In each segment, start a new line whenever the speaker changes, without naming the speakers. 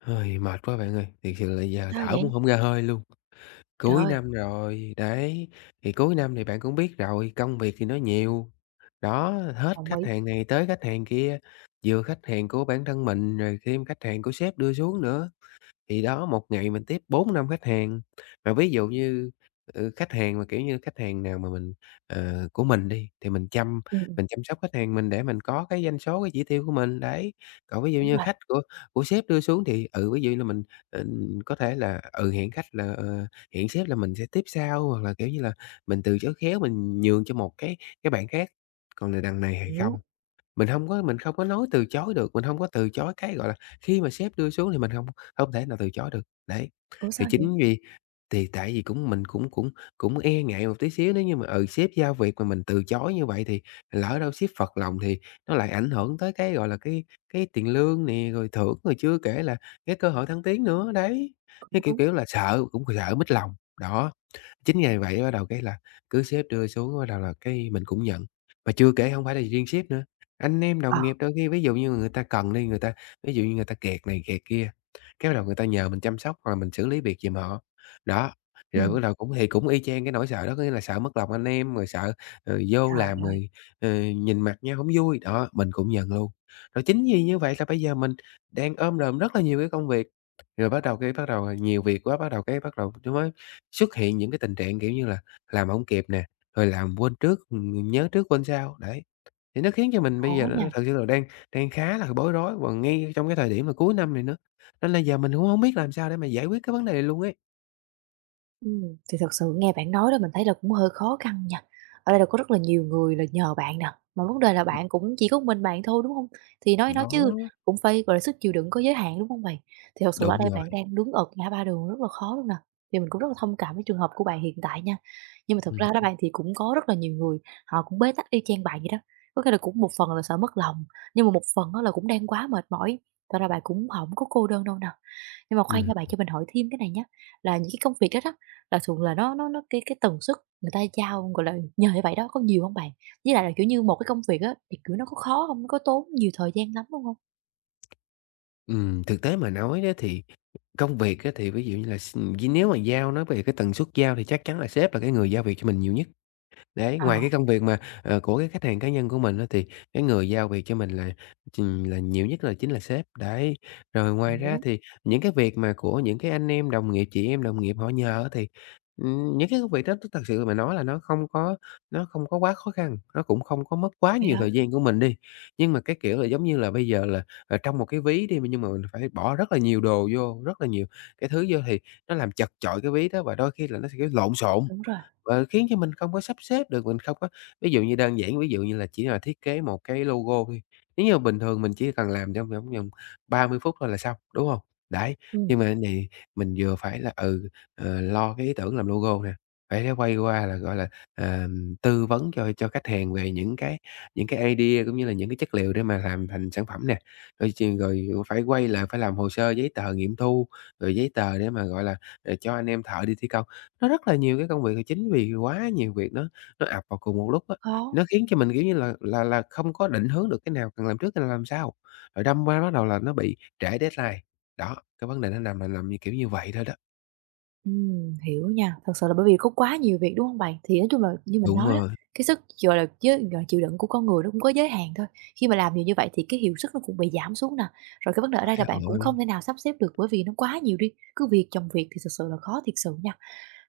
Hơi mệt quá bạn ơi, thiệt sự là giờ
Sao
thở
vậy?
cũng không ra hơi luôn.
Trời
Cuối
ơi!
năm rồi, đấy, thì cuối năm thì bạn cũng biết rồi, công việc thì nó nhiều. Đó, hết
Đồng
khách
ý.
hàng này tới khách hàng kia, vừa khách hàng của bản thân mình rồi thêm khách hàng của sếp đưa xuống nữa. Thì đó, một ngày mình tiếp 4 5 khách hàng, mà ví dụ như, khách hàng mà, kiểu như, khách hàng nào mà mình của mình đi, thì mình chăm
Ừm, ừm.
mình chăm sóc khách hàng mình để mình có cái doanh số, cái chỉ tiêu của mình, đấy. Còn ví dụ
Đúng
như
rồi,
khách của sếp đưa xuống thì, ví dụ là mình, có thể là, hẹn khách là, hẹn sếp là mình sẽ tiếp sau, hoặc là, kiểu như là, mình từ chối khéo mình nhường cho một cái bạn khác, còn là đằng này hay
hiểu.
không. Mình không có nói từ chối được, mình không có từ chối cái, gọi là, khi mà sếp đưa xuống thì mình không không thể nào từ chối được. Đấy,
Ủa,
thì
sao vậy?
chính vì thì tại vì cũng mình cũng cũng cũng e ngại một tí xíu nếu như mà, sếp giao việc mà mình từ chối như vậy thì lỡ đâu sếp phật lòng thì nó lại ảnh hưởng tới cái, gọi là, cái tiền lương nè, rồi thưởng, rồi chưa kể là cái cơ hội thăng tiến nữa, đấy.
Cũng
Cái, kiểu,
đúng.
kiểu là, sợ cũng sợ mít lòng, đó. Chính ngày vậy bắt đầu cái là cứ sếp đưa xuống bắt đầu là cái mình cũng nhận, mà chưa kể không phải là riêng sếp nữa, anh em đồng
Ờ.
nghiệp đôi khi ví dụ như người ta cần đi, người ta ví dụ như người ta kẹt này kẹt kia, cái bắt đầu người ta nhờ mình chăm sóc hoặc là mình xử lý việc giùm họ. Đó, rồi
Ừm.
bắt đầu cũng thì cũng y chang cái nỗi sợ đó, có nghĩa là sợ mất lòng anh em, rồi sợ, vô
Trời
làm
ơi!
rồi, nhìn mặt nhau hổng vui, đó, mình cũng nhận luôn. Rồi chính vì như vậy là bây giờ mình đang ôm đồm rất là nhiều cái công việc, rồi bắt đầu cái bắt đầu, à, nhiều việc quá, bắt đầu nó mới xuất hiện những cái tình trạng, kiểu như là, làm hổng kịp nè, rồi làm quên trước, nhớ trước quên sau, đấy. Thì nó khiến cho mình
Khó
bây giờ nó
nha.
thật sự là đang đang khá là bối rối và ngay trong cái thời điểm mà cuối năm này nữa, nên là giờ mình cũng hổng biết làm sao để mà giải quyết cái vấn đề này luôn ấy. Ừm.
Thì thật sự nghe bạn nói đó mình thấy là cũng hơi khó khăn nha. Ở đây là có rất là nhiều người là nhờ bạn nè, mà vấn đề là bạn cũng chỉ có mình bạn thôi, đúng không? Thì nói chứ
Đó,
cũng phải, gọi là, sức chịu đựng có giới hạn, đúng không bạn? Thì thật sự là ở
đúng
đây
rồi,
bạn đang đứng ở ngã ba đường rất là khó luôn nè, thì mình cũng rất là thông cảm với trường hợp của bạn hiện tại nha. Nhưng mà thật
ừm,
ra đó bạn thì cũng có rất là nhiều người họ cũng bế tắc y chang bạn vậy đó, có cái là cũng một phần là sợ mất lòng, nhưng mà một phần á là cũng đang quá mệt mỏi, thật ra bạn cũng không có cô đơn đâu nè. Nhưng mà khoan nha bạn,
ừm.
cho mình hỏi thêm cái này nhé, là những cái công việc đó đó, là thường là nó cái tần suất người ta giao, gọi là, nhờ như vậy đó có nhiều không bạn? Với lại là, kiểu như, một cái công việc á thì, kiểu, nó có khó không? Nó có tốn nhiều thời gian lắm luôn hông?
Thực tế mà nói đó thì công việc á thì ví dụ như là s nếu mà giao nó về cái tần suất giao thì chắc chắn là sếp là cái người giao việc cho mình nhiều nhất. Đấy,
Ờ,
ngoài cái công việc mà, của cái khách hàng cá nhân của mình á, thì cái người giao việc cho mình là chừng là nhiều nhất là chính là sếp, đấy. Rồi ngoài ra
hiểu,
thì những cái việc mà của những cái anh em đồng nghiệp, chị em đồng nghiệp họ nhờ á thì, những cái công việc đó thật sự mà nói là nó không có quá khó khăn, nó cũng không có mất quá
vậy
nhiều
hả?
thời gian của mình đi. Nhưng mà cái kiểu là, giống như là, bây giờ là, trong một cái ví đi, nhưng mà mình phải bỏ rất là nhiều đồ vô, rất là nhiều cái thứ vô thì nó làm chật chội cái ví đó và đôi khi là nó sẽ lộn xộn.
Đúng rồi,
Và khiến cho mình không có sắp xếp được, mình không có ví dụ như đơn giản, ví dụ như là chỉ là thiết kế một cái logo thôi, nếu như bình thường mình chỉ cần làm trong vòng vòng 30 phút thôi là xong, đúng không? Đấy,
ừ,
nhưng mà cái này mình vừa phải là, lo cái ý tưởng làm logo nè, phải phải quay qua là, gọi là, tư vấn cho khách hàng về những cái idea cũng như là những cái chất liệu để mà làm thành sản phẩm nè, rồi phải quay lại phải làm hồ sơ giấy tờ nghiệm thu, rồi giấy tờ để mà, gọi là, cho anh em thợ đi thi công. Nó rất là nhiều cái công việc thì chính vì quá nhiều việc nó ập vào cùng một lúc á,
khó.
nó khiến cho mình, kiểu như không có định hướng được cái nào cần làm trước, cái nào làm sau, rồi đâm qua bắt đầu là nó bị trễ deadline. Đó, cái vấn đề nó nằm là nằm như, kiểu, như vậy thôi đó.
Hiểu nha. Thật sự là bởi vì có quá nhiều việc, đúng không bạn? Thì nói chung là như mình
Đúng
nói đó,
rồi,
cái sức, gọi là, chứ gọi là, chịu đựng của con người nó cũng có giới hạn thôi. Khi mà làm nhiều như vậy thì cái hiệu suất nó cũng bị giảm xuống nè. Rồi cái vấn đề ở đây là
trời
bạn cũng
ơi,
không thể nào sắp xếp được bởi vì nó quá nhiều đi, cứ việc chồng việc thì thật sự là khó thiệt sự nha.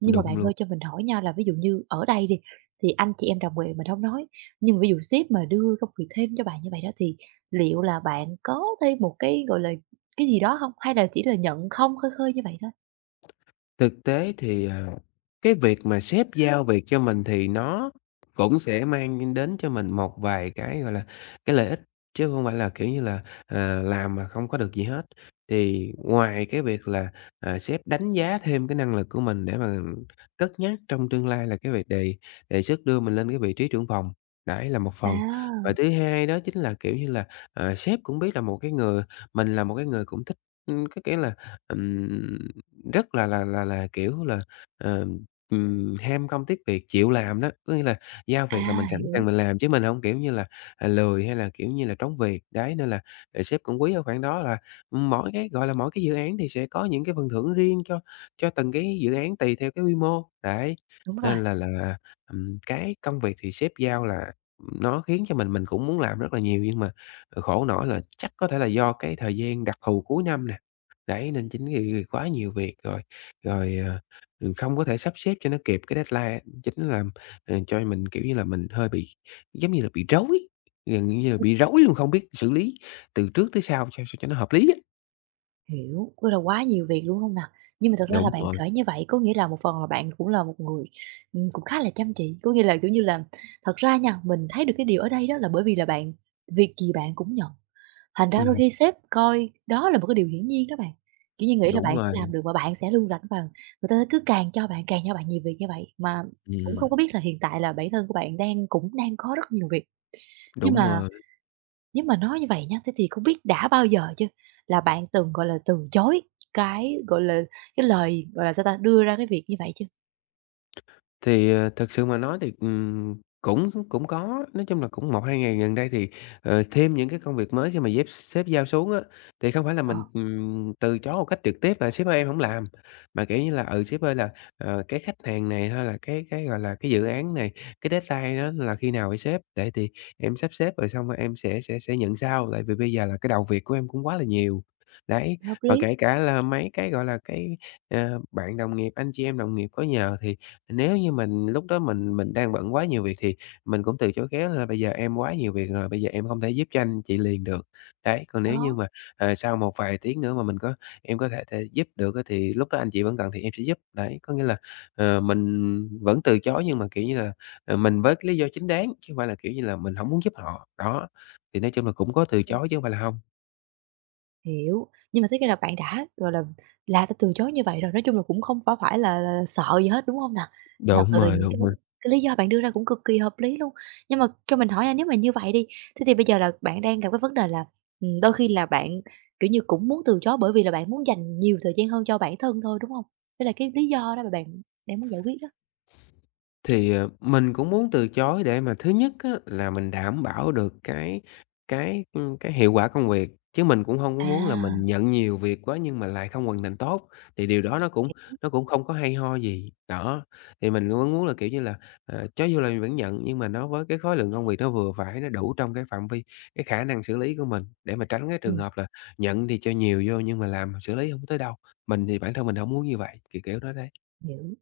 Nhưng mà bạn
đúng
ơi,
luôn.
cho mình hỏi nha, là ví dụ như ở đây đi, thì anh chị em đồng nghiệp mình không nói, nhưng mà ví dụ sếp mà đưa công việc thêm cho bạn như vậy đó thì liệu là bạn có thêm một cái, gọi là, cái gì đó không? Hay là chỉ là nhận không khơi khơi như vậy thôi?
Thực tế thì, cái việc mà sếp giao việc cho mình thì nó cũng sẽ mang đến cho mình một vài cái, gọi là, cái lợi ích, chứ không phải là, kiểu như là, làm mà không có được gì hết. Thì ngoài cái việc là, sếp đánh giá thêm cái năng lực của mình để mà cất nhắc trong tương lai là cái việc đề đề xuất đưa mình lên cái vị trí trưởng phòng, đấy là một phần. Và
À!
thứ 2 đó chính là, kiểu như là, sếp cũng biết là một cái người mình là một cái người cũng thích, ưm, cái, kiểu là, ừm rất là kiểu là, ờ, ham công tiếc việc, chịu làm đó, có nghĩa là giao việc là
À,
mình sẵn sàng
hiểu,
mình làm chứ mình không kiểu như là, lười hay là, kiểu như là, trống việc. Đấy, nên là, sếp cũng quý ở khoảng đó là mỗi cái, gọi là, mỗi cái dự án thì sẽ có những cái phần thưởng riêng cho từng cái dự án tùy theo cái quy mô. Đấy,
đúng rồi,
nên cái công việc thì sếp giao là nó khiến cho mình cũng muốn làm rất là nhiều nhưng mà, khổ nỗi là chắc có thể là do cái thời gian đặc thù cuối năm nè. Đấy, nên chính vì quá nhiều việc rồi, rồi, không có thể sắp xếp cho nó kịp cái deadline á, cho mình, kiểu như là, mình hơi bị giống như là bị rối, gần như là bị rối luôn, không biết xử lý từ trước tới sau sao sao cho nó hợp lý á.
hiểu, ôi là quá nhiều việc luôn không nào. Nhưng mà thật ra là
Đúng
bạn
rồi,
kể như vậy có nghĩa là một phần là bạn cũng là một người, cũng khá là chăm chỉ, có nghĩa là, kiểu như là, thật ra nha, mình thấy được cái điều ở đây đó là bởi vì là bạn việc gì bạn cũng nhận, thành ra đôi
ừm,
khi sếp coi đó là một cái điều hiển nhiên đó bạn, kiểu như, nghĩ là
đúng
bạn sẽ làm
rồi,
được và bạn sẽ luôn rảnh và người ta cứ càng cho bạn nhiều việc như vậy, mà cũng
ừm,
không có biết là hiện tại là bản thân của bạn đang cũng đang có rất nhiều việc. Nhưng
đúng
mà
rồi.
nếu mà nói như vậy nhá, thế thì không biết đã bao giờ chưa là bạn từng, gọi là, từ chối cái, gọi là, cái lời, gọi là, sao ta, đưa ra cái việc như vậy chưa?
Thì, thực sự mà nói thì, cũng cũng có, nói chung là cũng 1 2 ngày gần đây thì, thêm những cái công việc mới khi mà dép sếp giao xuống á, thì không phải là
Ờ,
mình, từ chối một cách trực tiếp là "Sếp ơi, em không làm." Mà, kiểu như là, "Ừ, sếp ơi, là, cái khách hàng này hay là cái, gọi là, cái dự án này, cái deadline nó là khi nào vậy sếp? Để thì em sắp xếp rồi xong rồi em sẽ nhận sau, tại vì bây giờ là cái đầu việc của em cũng quá là nhiều." Đấy,
hợp
và
lý,
kể cả là mấy cái, gọi là, cái, bạn đồng nghiệp, anh chị em đồng nghiệp có nhờ thì nếu như mình lúc đó mình đang bận quá nhiều việc thì mình cũng từ chối khéo là "Bây giờ em quá nhiều việc rồi, bây giờ em không thể giúp cho anh chị liền được." Đấy, còn nếu như
đó.
mà, sau một vài tiếng nữa mà mình có em có thể thể giúp được á thì lúc đó anh chị vẫn cần thì em sẽ giúp. Đấy, có nghĩa là, mình vẫn từ chối nhưng mà, kiểu như là, mình với cái lý do chính đáng, chứ hông phải là, kiểu như là, mình hổng muốn giúp họ. Đó, thì nói chung là cũng có từ chối chứ hông phải là hông.
Hiểu, nhưng mà thế khi là bạn đã, gọi là đã từ chối như vậy rồi, nói chung là cũng không phải là sợ gì hết, đúng không nào? Mà thật
Đúng
sự là
rồi,
những cái
đúng rồi.
lý do bạn đưa ra cũng cực kỳ hợp lý luôn. Nhưng mà cho mình hỏi nha, nếu mà như vậy đi, thế thì bây giờ là bạn đang gặp cái vấn đề là, đôi khi là bạn, kiểu như, cũng muốn từ chối bởi vì là bạn muốn dành nhiều thời gian hơn cho bản thân thôi, đúng không? Đây là cái lý do đó mà bạn đang muốn giải quyết đó.
Thì, mình cũng muốn từ chối để mà thứ nhất á là mình đảm bảo được cái, ưm, cái hiệu quả công việc, chứ mình cũng không có muốn là
À,
mình nhận nhiều việc quá nhưng mà lại không hoàn thành tốt, thì điều đó nó cũng không có hay ho gì. Đó, thì mình cũng muốn là, kiểu như là, ờ, cho dù là mình vẫn nhận nhưng mà nó với cái khối lượng công việc nó vừa phải, nó đủ trong cái phạm vi, cái khả năng xử lý của mình, để mà tránh cái trường
ừm.
hợp là nhận thì cho nhiều vô nhưng mà làm xử lý không tới đâu. Mình thì bản thân mình không muốn như vậy, kiểu, kiểu đó đấy.
Hiểu.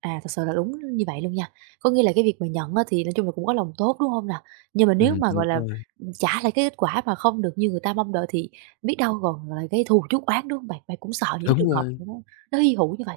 À, thật sự là đúng như vậy luôn nha. Có nghĩa là cái việc mà nhận á thì nói chung là cũng có lòng tốt, đúng không nào? Nhưng mà nếu mà, gọi
Đúng
là,
rồi,
trả lại cái kết quả mà không được như người ta mong đợi thì biết đâu còn lại gây thù chuốc oán, đúng không bạn? Bạn cũng sợ những cái
đúng
trường hợp
rồi.
nó hy hữu như vậy.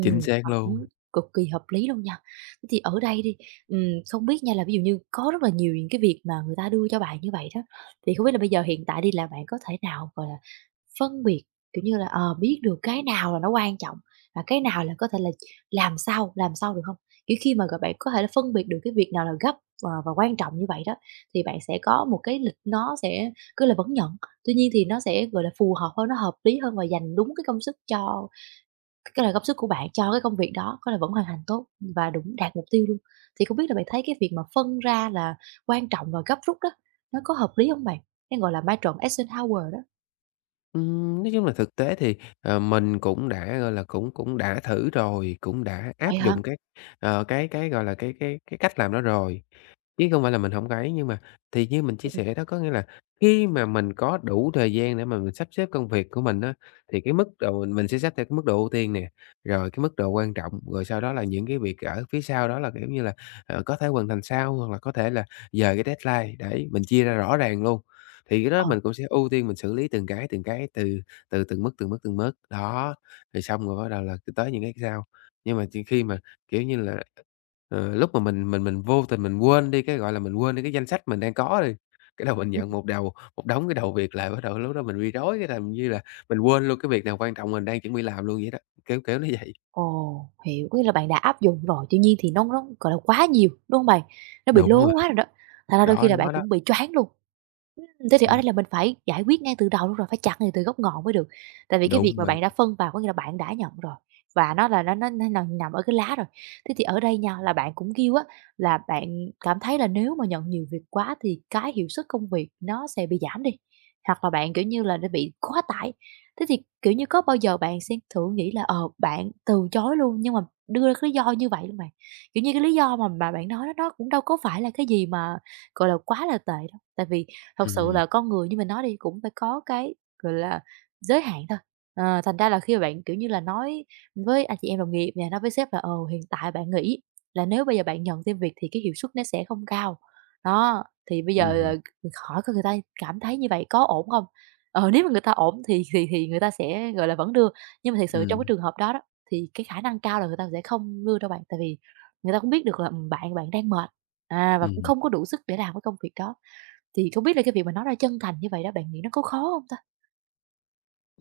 Chính xác
Và
luôn.
cũng cực kỳ hợp lý luôn nha. Thế thì ở đây đi, ừm, không biết nha là ví dụ như có rất là nhiều những cái việc mà người ta đưa cho bạn như vậy đó, thì không biết là bây giờ hiện tại đi là bạn có thể nào, gọi là, phân biệt, kiểu như là, ờ, biết được cái nào là nó quan trọng và cái nào là có thể là làm sau được không? Kiểu, khi mà, gọi, bạn có thể là phân biệt được cái việc nào là gấp, ờ, và quan trọng như vậy đó, thì bạn sẽ có một cái lịch nó sẽ cứ là vẫn nhận, tuy nhiên thì nó sẽ, gọi là, phù hợp hơn, nó hợp lý hơn và dành đúng cái công sức cho cái là công sức của bạn cho cái công việc đó có là vẫn hoàn thành tốt và đúng đạt mục tiêu luôn. Thì không biết là bạn thấy cái việc mà phân ra là quan trọng và gấp rút đó, nó có hợp lý không bạn? Cái, gọi là, ma trận Eisenhower đó.
Nói chung là thực tế thì, mình cũng đã, gọi là, cũng cũng đã thử rồi, cũng đã
Vậy
áp
hả?
dụng cái, gọi là, cái cách làm đó rồi. Chứ không phải là mình hổng ấy, nhưng mà thì như mình chia
Ừm, ừm,
sẻ đó, có nghĩa là khi mà mình có đủ thời gian để mà mình sắp xếp công việc của mình á, thì cái mức độ mình sẽ xếp theo cái mức độ ưu tiên nè, rồi cái mức độ quan trọng, rồi sau đó là những cái việc ở phía sau đó là, kiểu như là, ờ, có thể hoàn thành sau hoặc là có thể là dời cái deadline, đấy, mình chia ra rõ ràng luôn. Thì cái đó
ờ.
mình cũng sẽ ưu tiên mình xử lý từng cái, từ từ từng mức, từng mức, từng mức, đó, rồi xong rồi bắt đầu là tới những cái sau. Nhưng mà chỉ khi mà, kiểu như là lúc mà mình vô tình mình quên đi cái, gọi là, mình quên đi cái danh sách mình đang có đi, cái đầu mình nhận một đầu một đống cái đầu việc lại bắt đầu lúc đó mình bị rối, cái làm như là mình quên luôn cái việc nào quan trọng mình đang chuẩn bị làm luôn vậy đó, kiểu, kiểu như vậy.
Ồ, hiểu, có nghĩa là bạn đã áp dụng rồi, tuy nhiên thì nó, gọi là, quá nhiều, đúng không bạn? Nó bị
Đúng
lố
rồi,
quá rồi đó, thành ra đôi khi
đó,
là bạn
đó, đó.
cũng bị choáng luôn. Thế thì ở
Ừm,
đây là mình phải giải quyết ngay từ đầu luôn rồi, phải chặt ngay từ gốc ngọn mới được, tại vì cái việc
đúng
mà
rồi,
bạn đã phân vào có nghĩa là bạn đã nhận rồi, và nó là nó nằm nằm ở cái lá rồi. Thế thì ở đây nha, là bạn cũng kêu á, là bạn cảm thấy là nếu mà nhận nhiều việc quá thì cái hiệu suất công việc nó sẽ bị giảm đi, hoặc là bạn, kiểu như là, nó bị quá tải. Thế thì, kiểu như, có bao giờ bạn sẽ thử nghĩ là, ờ, bạn từ chối luôn, nhưng mà đưa ra cái lý do như vậy luôn bạn? Kiểu như, cái lý do mà bạn nói đó nó cũng đâu có phải là cái gì mà, gọi là, quá là tệ đâu, tại vì thật sự
ừm,
là con người như mình nói đi, cũng phải có cái, gọi là, giới hạn thôi. Ờ, thành ra là khi mà bạn, kiểu như là, nói với anh chị em đồng nghiệp nè, nói với sếp là, ờ, hiện tại bạn nghĩ là nếu bây giờ bạn nhận thêm việc thì cái hiệu suất nó sẽ không cao. Đó, thì bây giờ,
ừm,
ờ, hỏi coi người ta cảm thấy như vậy có ổn không? Ờ, nếu mà người ta ổn thì thì người ta sẽ, gọi là, vẫn đưa, nhưng mà thiệt sự trong cái
ừm,
trường hợp đó đó, thì cái khả năng cao là người ta sẽ không đưa đâu bạn, tại vì người ta cũng biết được là, bạn bạn đang mệt, à, và cũng
ừm.
không có đủ sức để làm cái công việc đó. Thì không biết là cái việc mà nói ra chân thành như vậy đó, bạn nghĩ nó có khó hông ta?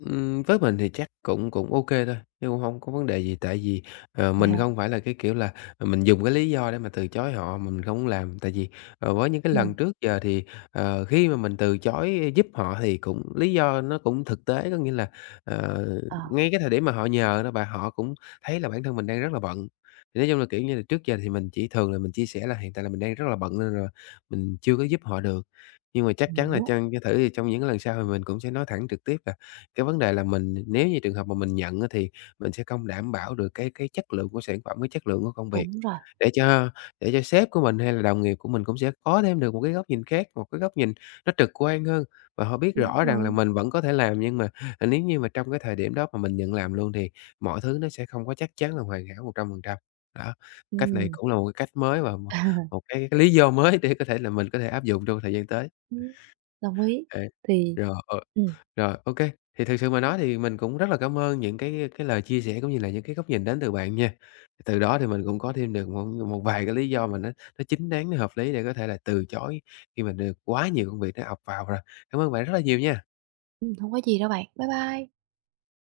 Với mình thì chắc cũng cũng ok thôi, chứ cũng hông có vấn đề gì, tại vì,
Vậy hả?
mình không phải là cái kiểu là, mình dùng cái lý do để mà từ chối họ mà mình không làm. Tại vì, với những cái
Ừm,
lần trước giờ thì, khi mà mình từ chối giúp họ thì cũng lý do nó cũng thực tế, có nghĩa là, ờ,
ờ.
ngay cái thời điểm mà họ nhờ đó, bà họ cũng thấy là bản thân mình đang rất là bận. Thì nói chung là, kiểu như là, trước giờ thì mình chỉ thường là mình chia sẻ là hiện tại là mình đang rất là bận nên là mình chưa có giúp họ được. Nhưng mà chắc chắn là
Hiểu,
trong cho thử thì trong những cái lần sau thì mình cũng sẽ nói thẳng trực tiếp là cái vấn đề là mình nếu như trường hợp mà mình nhận á thì mình sẽ không đảm bảo được cái chất lượng của sản phẩm, cái chất lượng của công việc,
đúng rồi,
để cho để cho sếp của mình hay là đồng nghiệp của mình cũng sẽ có thêm được một cái góc nhìn khác, một cái góc nhìn nó trực quan hơn. Và họ biết
đúng
rõ rằng là
rồi,
mình vẫn có thể làm, nhưng mà, à, nếu như mà trong cái thời điểm đó mà mình nhận làm luôn thì mọi thứ nó sẽ không có chắc chắn là hoàn hảo 100%. Đó, cách này
ừm.
cũng là một cái cách mới và một
À,
một cái lý do mới để có thể là mình có thể áp dụng trong thời gian tới.
ừm, đồng ý.
À,
Thì
rồi, ờ.
ừm,
Rồi, ok. Thì thực sự mà nói thì mình cũng rất là cảm ơn những cái lời chia sẻ cũng như là những cái góc nhìn đến từ bạn nha. Từ đó thì mình cũng có thêm được một một vài cái lý do mà nó chính đáng, nó hợp lý để có thể là từ chối khi mà được quá nhiều công việc nó ập vào rồi. Cảm ơn bạn rất là nhiều nha.
hông có gì đâu bạn. Bye bye.